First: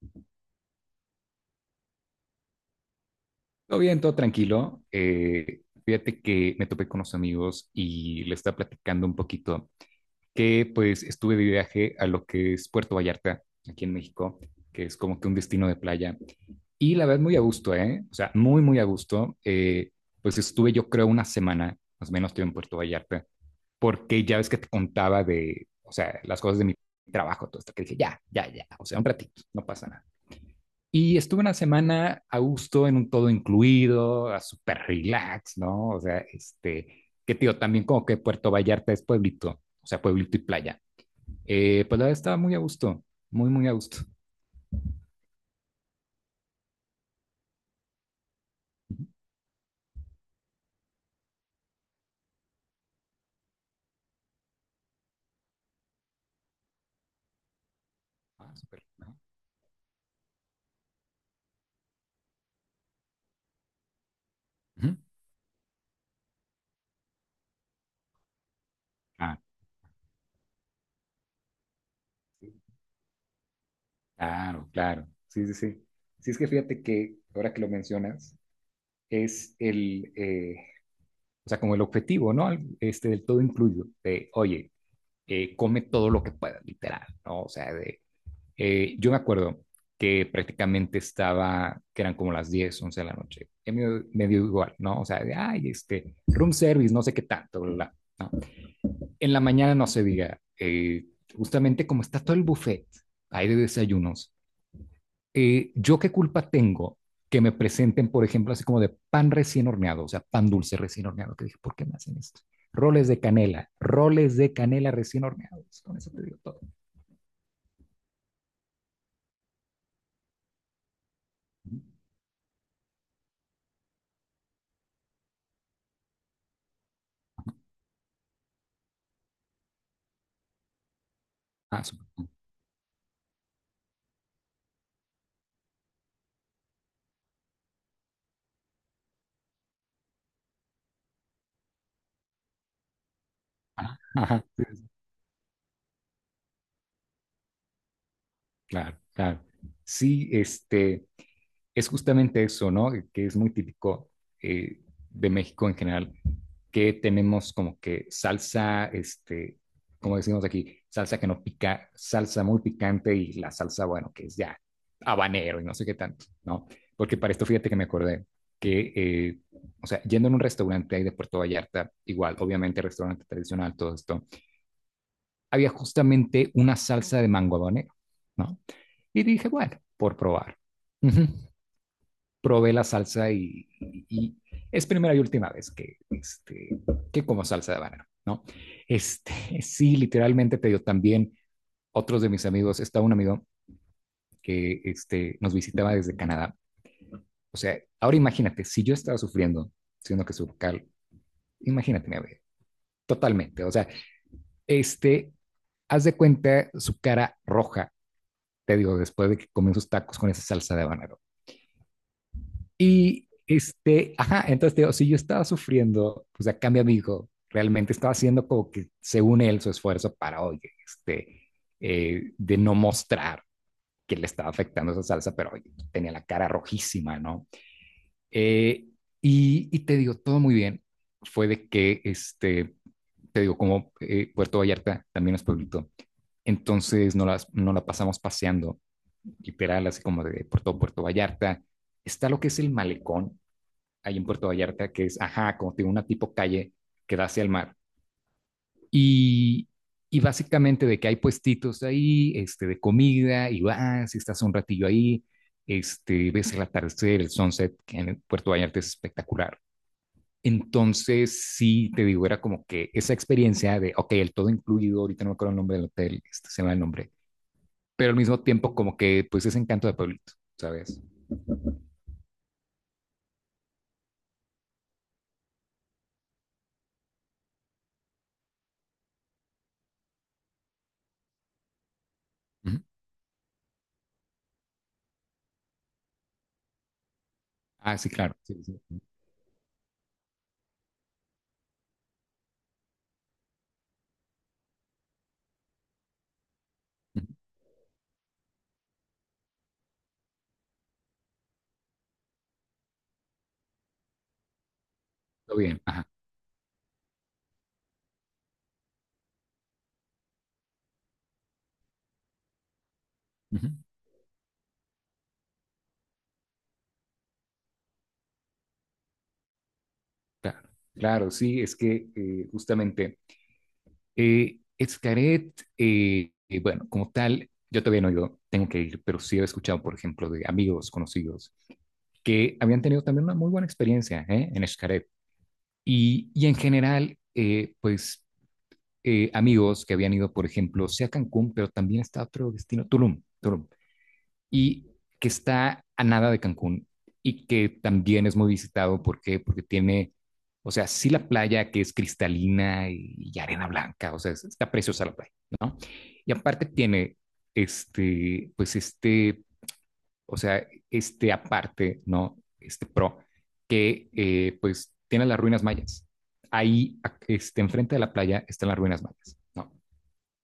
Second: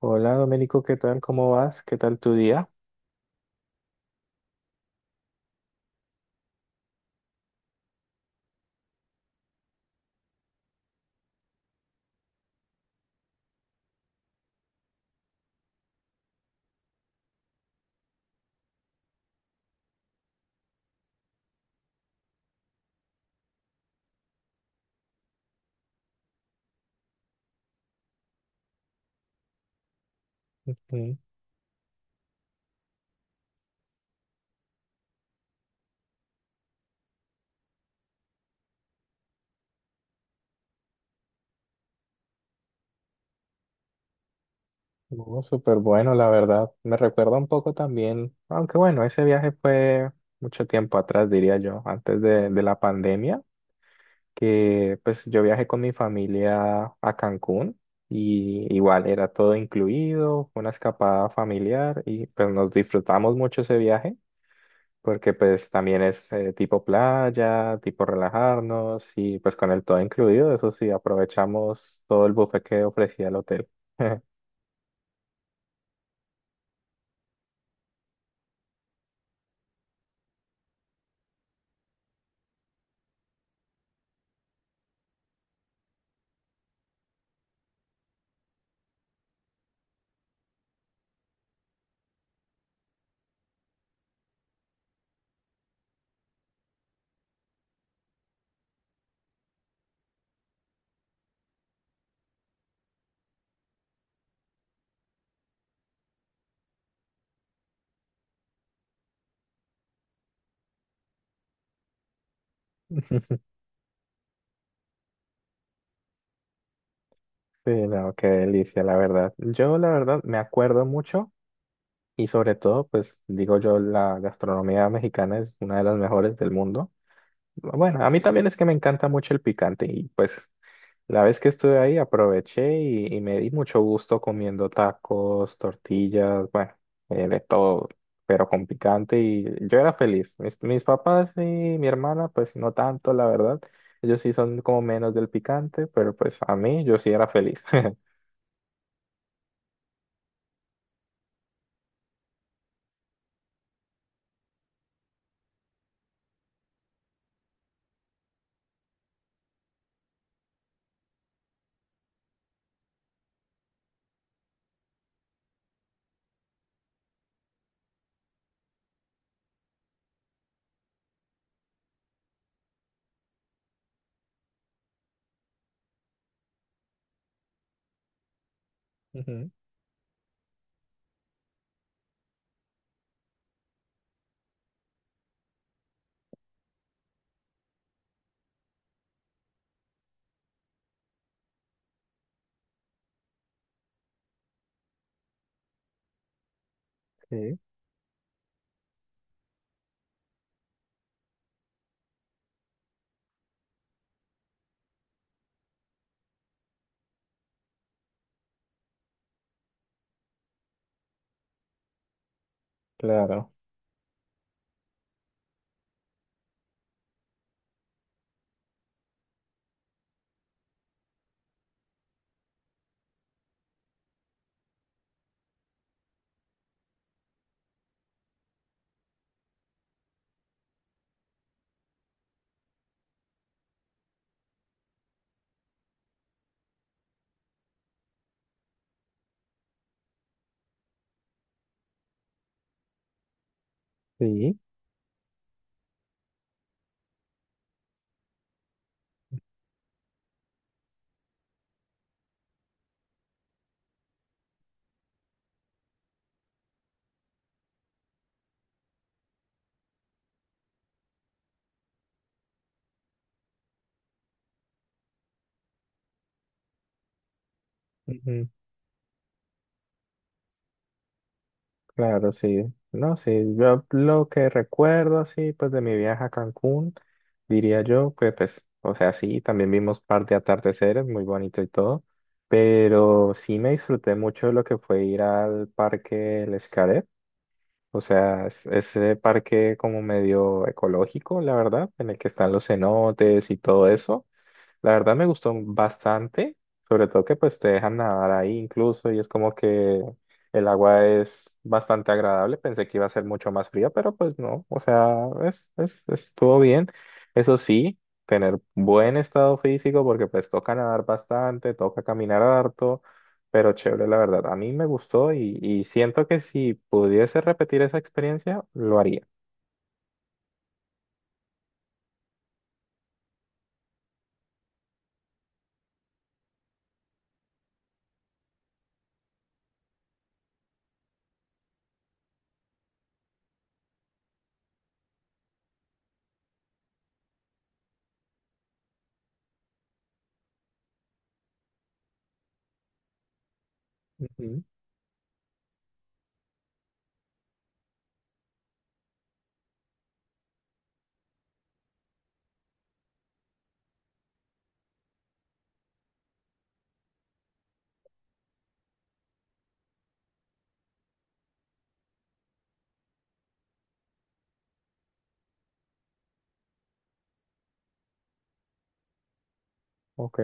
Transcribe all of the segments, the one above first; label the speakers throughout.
Speaker 1: Hola Domenico, ¿qué tal? ¿Cómo vas? ¿Qué tal tu día?
Speaker 2: Todo bien, todo tranquilo. Fíjate que me topé con unos amigos y les estaba platicando un poquito que pues estuve de viaje a lo que es Puerto Vallarta, aquí en México, que es como que un destino de playa. Y la verdad, muy a gusto, ¿eh? O sea, muy, muy a gusto. Pues estuve yo creo una semana, más o menos, estuve en Puerto Vallarta, porque ya ves que te contaba de, o sea, las cosas de mi trabajo, todo esto, que dije, ya, ya, ya, o sea, un ratito, no pasa nada.
Speaker 1: Mm,
Speaker 2: Y estuve una semana a gusto en un todo incluido, a súper relax, ¿no? O sea, este, que tío, también como que Puerto Vallarta es pueblito, o sea, pueblito y playa. Pues la verdad estaba muy a gusto, muy, muy a gusto.
Speaker 1: no, súper bueno, la verdad. Me recuerda un poco también, aunque bueno, ese viaje fue mucho tiempo atrás, diría yo, antes de la pandemia, que pues yo viajé con mi familia a Cancún
Speaker 2: Ah,
Speaker 1: y
Speaker 2: súper,
Speaker 1: igual
Speaker 2: ¿no?
Speaker 1: era todo incluido, fue una escapada familiar y pues nos disfrutamos mucho ese viaje.
Speaker 2: Ujú.
Speaker 1: Porque pues también es tipo playa, tipo relajarnos
Speaker 2: Ah,
Speaker 1: y pues con el todo incluido, eso sí, aprovechamos todo el
Speaker 2: sí,
Speaker 1: buffet que ofrecía el hotel.
Speaker 2: claro, claro. Sí, sí, sí. Sí, es que fíjate que ahora que lo mencionas, es, o sea, como el objetivo, ¿no? Este, del todo incluido, de, oye, come todo lo que puedas, literal, ¿no? O sea, de yo me acuerdo que prácticamente estaba, que eran como las 10 11 de la noche. Y me dio igual, ¿no? O sea, de, ay, este, room service, no sé qué tanto, bla, bla, ¿no? En la mañana no se diga, justamente como está todo el buffet, hay de desayunos, ¿yo qué culpa tengo que me presenten, por ejemplo, así como de pan recién horneado, o sea, pan dulce recién horneado? Que dije, ¿por qué me hacen esto? Roles de canela recién horneados, con eso te digo todo.
Speaker 1: Sí, no, qué delicia, la verdad. Yo la verdad me acuerdo mucho y sobre todo, pues digo yo, la gastronomía mexicana es una de las mejores del mundo. Bueno, a mí también es que me encanta mucho el picante y pues la vez que estuve
Speaker 2: Ah,
Speaker 1: ahí
Speaker 2: súper.
Speaker 1: aproveché y me di mucho gusto comiendo tacos, tortillas, bueno, de todo, pero con picante y yo era feliz. Mis papás y mi hermana, pues no tanto, la verdad. Ellos sí
Speaker 2: Ajá.
Speaker 1: son como menos del picante, pero pues a mí yo sí era feliz.
Speaker 2: Claro, claro. Sí, este, es justamente eso, ¿no? Que es muy típico eh, de México en general, que tenemos como que salsa, este, como decimos aquí, salsa que no pica, salsa muy picante y la salsa, bueno, que es ya habanero y no sé qué tanto, ¿no? Porque para esto fíjate que me acordé que, o sea, yendo en un restaurante ahí de Puerto Vallarta, igual, obviamente restaurante tradicional, todo esto, había justamente una salsa de mango habanero, ¿no? Y dije,
Speaker 1: Ujú.
Speaker 2: bueno, por probar. Ujú. Probé la salsa y es primera y última vez que, este, que como salsa de banano, ¿no? Este, sí, literalmente te digo también otros de mis amigos, está un amigo que este, nos visitaba desde Canadá. O
Speaker 1: Sí.
Speaker 2: sea, ahora imagínate, si yo estaba sufriendo, siendo que su vocal, imagínate mi vida, totalmente. O sea, este, haz de cuenta su cara roja, te digo, después de que comió sus tacos con esa salsa de banano. Y
Speaker 1: Claro,
Speaker 2: este, ajá, entonces te digo, si yo estaba sufriendo, pues acá mi amigo realmente estaba haciendo como que, según él, su esfuerzo para, oye, este, de no mostrar que le estaba afectando esa salsa, pero oye, tenía la cara rojísima, ¿no? Eh, y, te digo, todo muy bien. Fue de que, este, te digo, como Puerto Vallarta también es pueblito, entonces no la pasamos paseando, literal, así como de por todo Puerto Vallarta. Está lo que es el malecón, ahí en Puerto
Speaker 1: sí.
Speaker 2: Vallarta, que es, ajá, como tiene una tipo calle que da hacia el mar. Y, y básicamente de que hay puestitos ahí, este, de comida, y vas, y estás un ratillo ahí, este, ves el atardecer, el sunset, que en Puerto Vallarta es espectacular. Entonces, sí, te digo, era como que esa experiencia de, ok, el todo incluido, ahorita no me acuerdo el nombre del hotel, este, se me va el nombre, pero al mismo
Speaker 1: Ujú.
Speaker 2: tiempo como que, pues, ese encanto de pueblito, ¿sabes?
Speaker 1: Claro, sí. No, sí, yo lo que recuerdo así, pues de mi viaje a Cancún, diría yo que pues, o sea, sí, también vimos parte de atardeceres, muy bonito y todo,
Speaker 2: Uh -huh.
Speaker 1: pero sí me disfruté mucho lo que fue ir al parque El Xcaret,
Speaker 2: Ah,
Speaker 1: o
Speaker 2: sí, claro,
Speaker 1: sea,
Speaker 2: sí, sí.
Speaker 1: ese parque como medio ecológico, la verdad, en el que están los cenotes y todo eso. La verdad me gustó bastante, sobre
Speaker 2: Uh
Speaker 1: todo
Speaker 2: -huh.
Speaker 1: que pues te dejan nadar ahí incluso y es como que el agua es bastante agradable. Pensé que iba a ser mucho más fría, pero pues no, o sea,
Speaker 2: Todo bien, ajá.
Speaker 1: estuvo bien. Eso sí, tener buen estado físico porque pues toca nadar bastante, toca caminar harto,
Speaker 2: Uh
Speaker 1: pero
Speaker 2: -huh.
Speaker 1: chévere, la verdad. A mí me gustó y siento que si pudiese repetir esa experiencia, lo haría.
Speaker 2: Claro, claro, sí, es que justamente Xcaret, bueno, como tal, yo todavía no he ido, tengo que ir, pero sí he escuchado, por ejemplo, de amigos conocidos que habían tenido también una muy buena experiencia, ¿eh?, en Xcaret. Y en general, pues amigos que habían ido, por ejemplo, sí a Cancún, pero también está otro destino, Tulum, Tulum
Speaker 1: Ujú.
Speaker 2: y que está a nada de Cancún y que también es muy visitado porque, tiene, o sea, sí la playa que es cristalina y arena blanca, o sea, está preciosa la playa, ¿no? Y aparte tiene este, pues este, o sea, este aparte, ¿no? Que pues tiene las ruinas mayas. Ahí, este, enfrente de la playa están las ruinas mayas, ¿no?
Speaker 1: Ok.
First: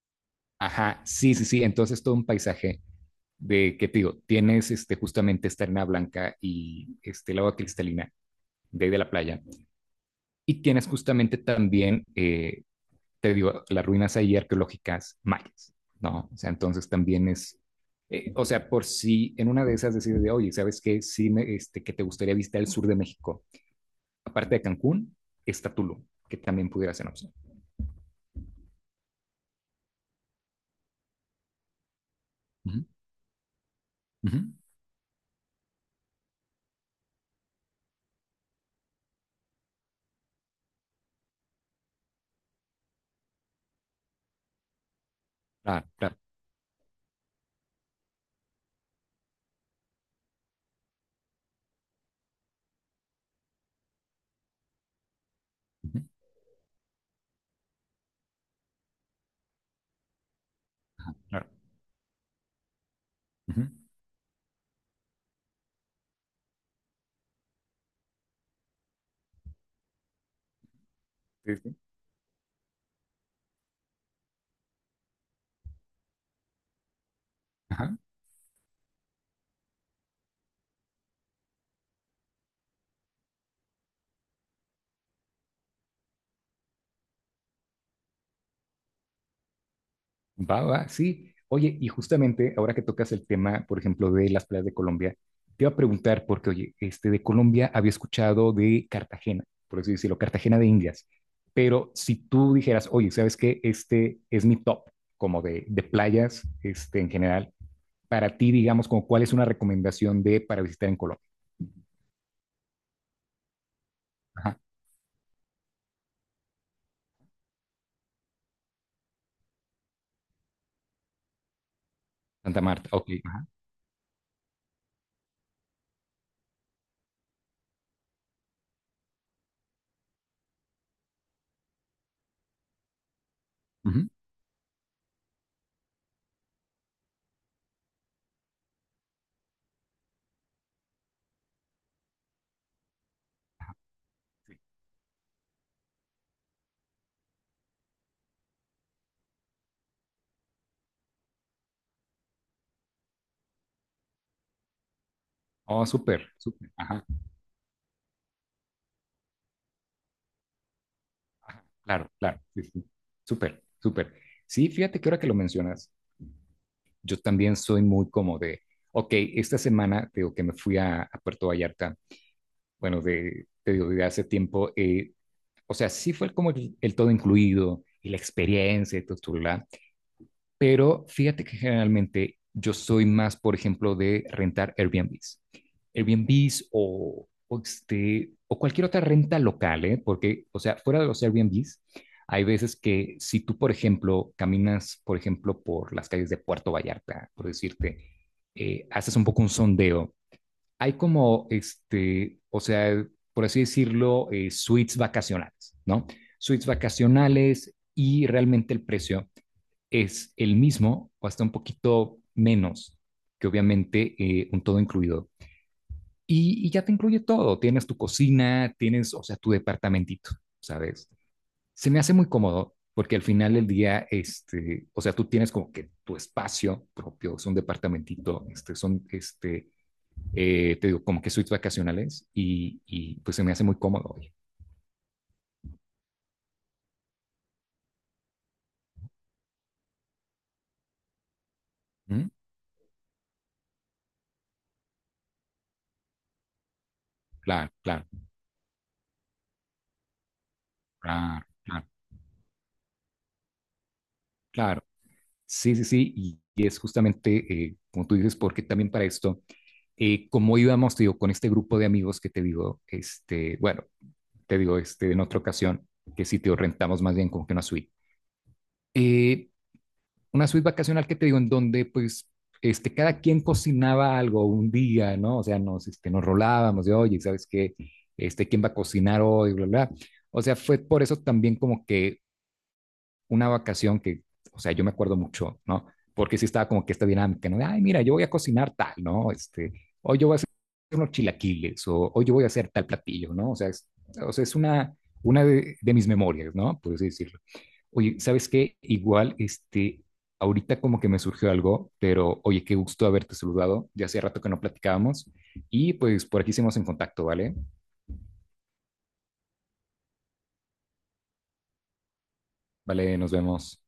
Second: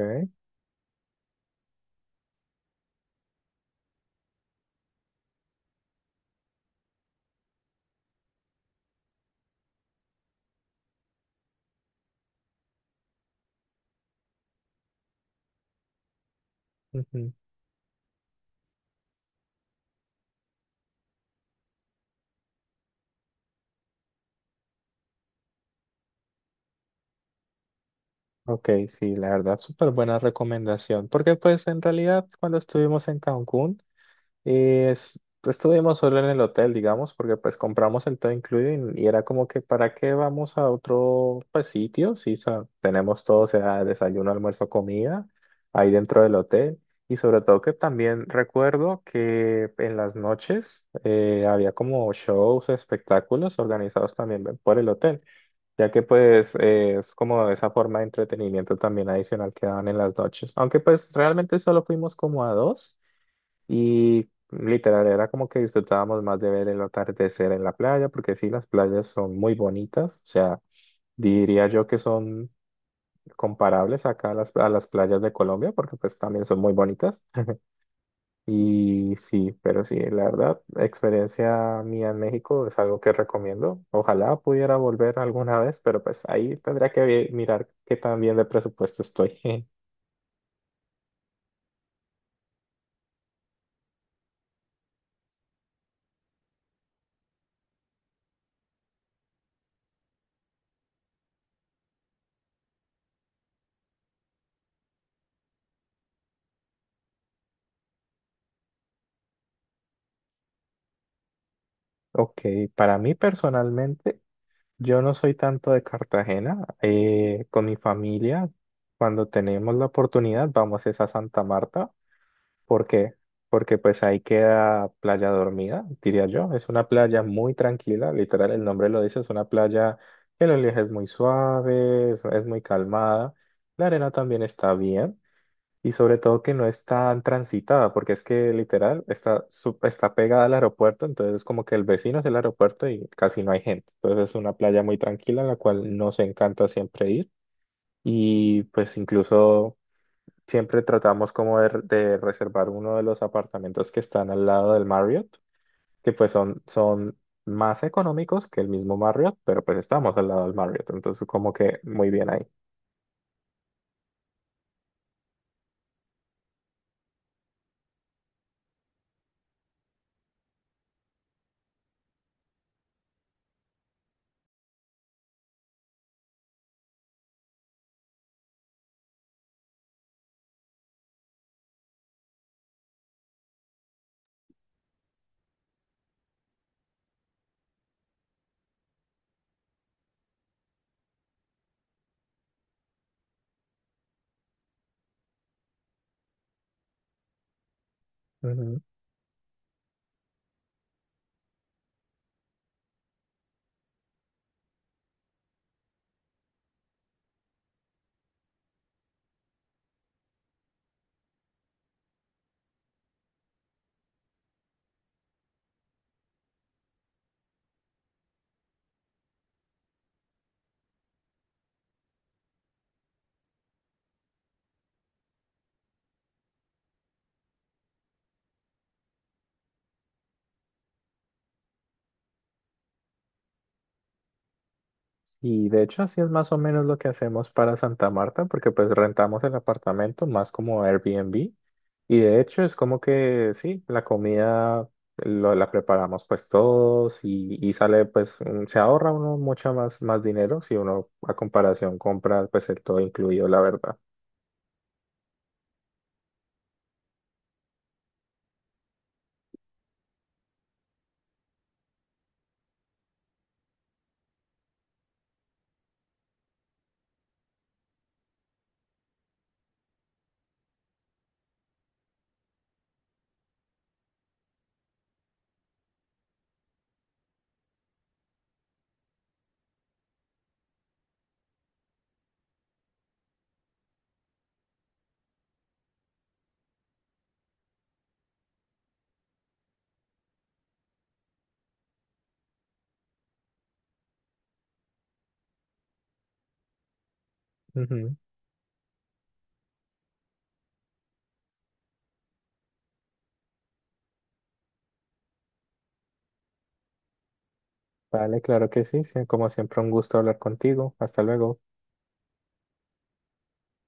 Speaker 2: Ajá, sí, sí, sí, entonces todo un paisaje de que te digo, tienes este, justamente esta arena blanca y este, el agua cristalina de ahí de la playa, y tienes justamente también, te digo, las ruinas ahí arqueológicas mayas, ¿no? O sea, entonces también
Speaker 1: Ujú.
Speaker 2: es, o sea, por si en una de esas decides de, oye, ¿sabes qué? Sí, este, que te gustaría visitar el sur de México. Aparte de Cancún, está Tulum, que también pudiera ser una opción.
Speaker 1: Ok, sí, la verdad, súper buena recomendación, porque pues en realidad cuando
Speaker 2: Uh -huh,
Speaker 1: estuvimos en Cancún,
Speaker 2: uh -huh.
Speaker 1: eh, es- estuvimos solo en el hotel, digamos, porque pues compramos el todo incluido y era como que ¿para qué vamos a otro pues, sitio? Sí, tenemos todo, o sea, desayuno, almuerzo, comida
Speaker 2: Claro,
Speaker 1: ahí
Speaker 2: claro.
Speaker 1: dentro del hotel y sobre todo que también recuerdo que en las noches había como shows, espectáculos organizados también por el hotel ya
Speaker 2: Uh
Speaker 1: que
Speaker 2: -huh,
Speaker 1: pues es como esa forma de entretenimiento también adicional que daban en las noches. Aunque pues
Speaker 2: claro.
Speaker 1: realmente solo fuimos como a dos
Speaker 2: Uh-huh.
Speaker 1: y literal era como que disfrutábamos más de ver el atardecer en la playa, porque sí, las playas son muy bonitas, o sea,
Speaker 2: Sí,
Speaker 1: diría
Speaker 2: sí.
Speaker 1: yo que son comparables acá a a las playas de Colombia, porque pues también son muy bonitas.
Speaker 2: Ajá.
Speaker 1: Y sí, pero sí, la verdad, experiencia mía en México es algo que recomiendo. Ojalá pudiera volver alguna vez, pero pues ahí tendría que mirar qué tan bien de presupuesto estoy.
Speaker 2: Va, va, sí. Oye, y justamente ahora que tocas el tema, por ejemplo, de las playas de Colombia, te iba a preguntar, porque, oye, este, de Colombia había escuchado de Cartagena, por así decirlo, Cartagena de Indias, pero si tú dijeras, oye, ¿sabes qué? Este es mi top, como de playas, este, en general, para ti, digamos, como cuál es una recomendación de para visitar en Colombia.
Speaker 1: Ok, para mí personalmente,
Speaker 2: Ajá,
Speaker 1: yo no soy tanto de Cartagena. Eh, con mi familia, cuando tenemos la oportunidad, vamos es a Santa Marta.
Speaker 2: Santa
Speaker 1: ¿Por
Speaker 2: Marta, ok,
Speaker 1: qué?
Speaker 2: ajá,
Speaker 1: Porque pues ahí queda Playa Dormida, diría yo. Es una playa muy tranquila, literal, el nombre lo dice, es una playa que el oleaje es muy suave, es muy calmada. La
Speaker 2: ujú.
Speaker 1: arena también está bien y sobre todo que no es tan transitada, porque es que literal está, está pegada al aeropuerto, entonces es como que el vecino es el aeropuerto y casi no hay gente. Entonces es una playa muy tranquila en la cual nos encanta siempre ir y pues incluso siempre tratamos como de reservar uno de los apartamentos que están al lado del Marriott,
Speaker 2: Oh,
Speaker 1: que
Speaker 2: súper,
Speaker 1: pues son,
Speaker 2: súper, ajá,
Speaker 1: son más económicos que el mismo Marriott, pero pues estamos al lado del Marriott, entonces como que muy
Speaker 2: claro,
Speaker 1: bien
Speaker 2: claro,
Speaker 1: ahí.
Speaker 2: sí, sí, súper, súper. Sí, fíjate que ahora que lo mencionas, yo también soy muy como de, ok, esta semana, digo que me fui a Puerto Vallarta, bueno, te digo, de hace tiempo, o sea, sí fue como el todo incluido y la experiencia y todo, pero fíjate que generalmente yo soy más, por ejemplo, de rentar Airbnbs. Airbnbs o, este, o cualquier otra renta local, ¿eh? Porque, o sea, fuera de los Airbnbs, hay veces que si tú, por ejemplo, caminas, por ejemplo, por las calles de Puerto Vallarta, por decirte,
Speaker 1: Ujú.
Speaker 2: haces un poco un sondeo, hay como, este, o sea, por así decirlo, suites vacacionales, ¿no? Suites vacacionales y realmente el precio es el mismo o hasta un poquito menos que obviamente un todo incluido. Y ya te incluye todo, tienes tu cocina, tienes, o sea, tu departamentito, ¿sabes? Se me hace muy cómodo porque al final del día, este, o sea, tú tienes como que tu espacio propio, es un departamentito, este, este, te digo, como que suites vacacionales y pues se me hace muy cómodo. Oye.
Speaker 1: Y de hecho así es más o menos lo que hacemos para Santa Marta, porque pues rentamos el apartamento más como Airbnb. Y
Speaker 2: ¿Mm?
Speaker 1: de hecho es como que sí, la comida la preparamos pues todos
Speaker 2: Claro,
Speaker 1: y sale
Speaker 2: claro,
Speaker 1: pues mm, se ahorra uno mucho más, más dinero si uno a
Speaker 2: claro, claro,
Speaker 1: comparación compra pues el todo incluido, la verdad.
Speaker 2: claro. Sí, sí, sí, y es justamente, como tú dices, porque también para esto, como íbamos, te digo, con este grupo de amigos que te digo, este, bueno, te digo, este, en otra ocasión, que sí, te digo, rentamos más bien como que una suite. Eh, una suite vacacional que te digo, en donde, pues, este, cada quien cocinaba algo un día, ¿no? O sea, este, nos rolábamos de, oye, ¿sabes qué? Este, ¿quién va a cocinar hoy? Bla, bla. O sea, fue por eso también como que una vacación que, o sea, yo me acuerdo mucho, ¿no? Porque sí estaba como que esta dinámica, ¿no? De, ay, mira, yo voy a cocinar tal, ¿no? Este, hoy yo voy a hacer unos chilaquiles, o hoy yo voy a hacer tal platillo, ¿no? O sea, es una de mis memorias, ¿no? Por así decirlo.
Speaker 1: Ujú.
Speaker 2: Oye, ¿sabes qué? Igual, este, ahorita como que me surgió algo, pero oye, qué gusto haberte saludado. Ya hacía rato que no platicábamos y pues por aquí seguimos en contacto, ¿vale?
Speaker 1: Vale, claro que sí, sí, como siempre un gusto hablar contigo. Hasta luego.
Speaker 2: Vale, nos vemos.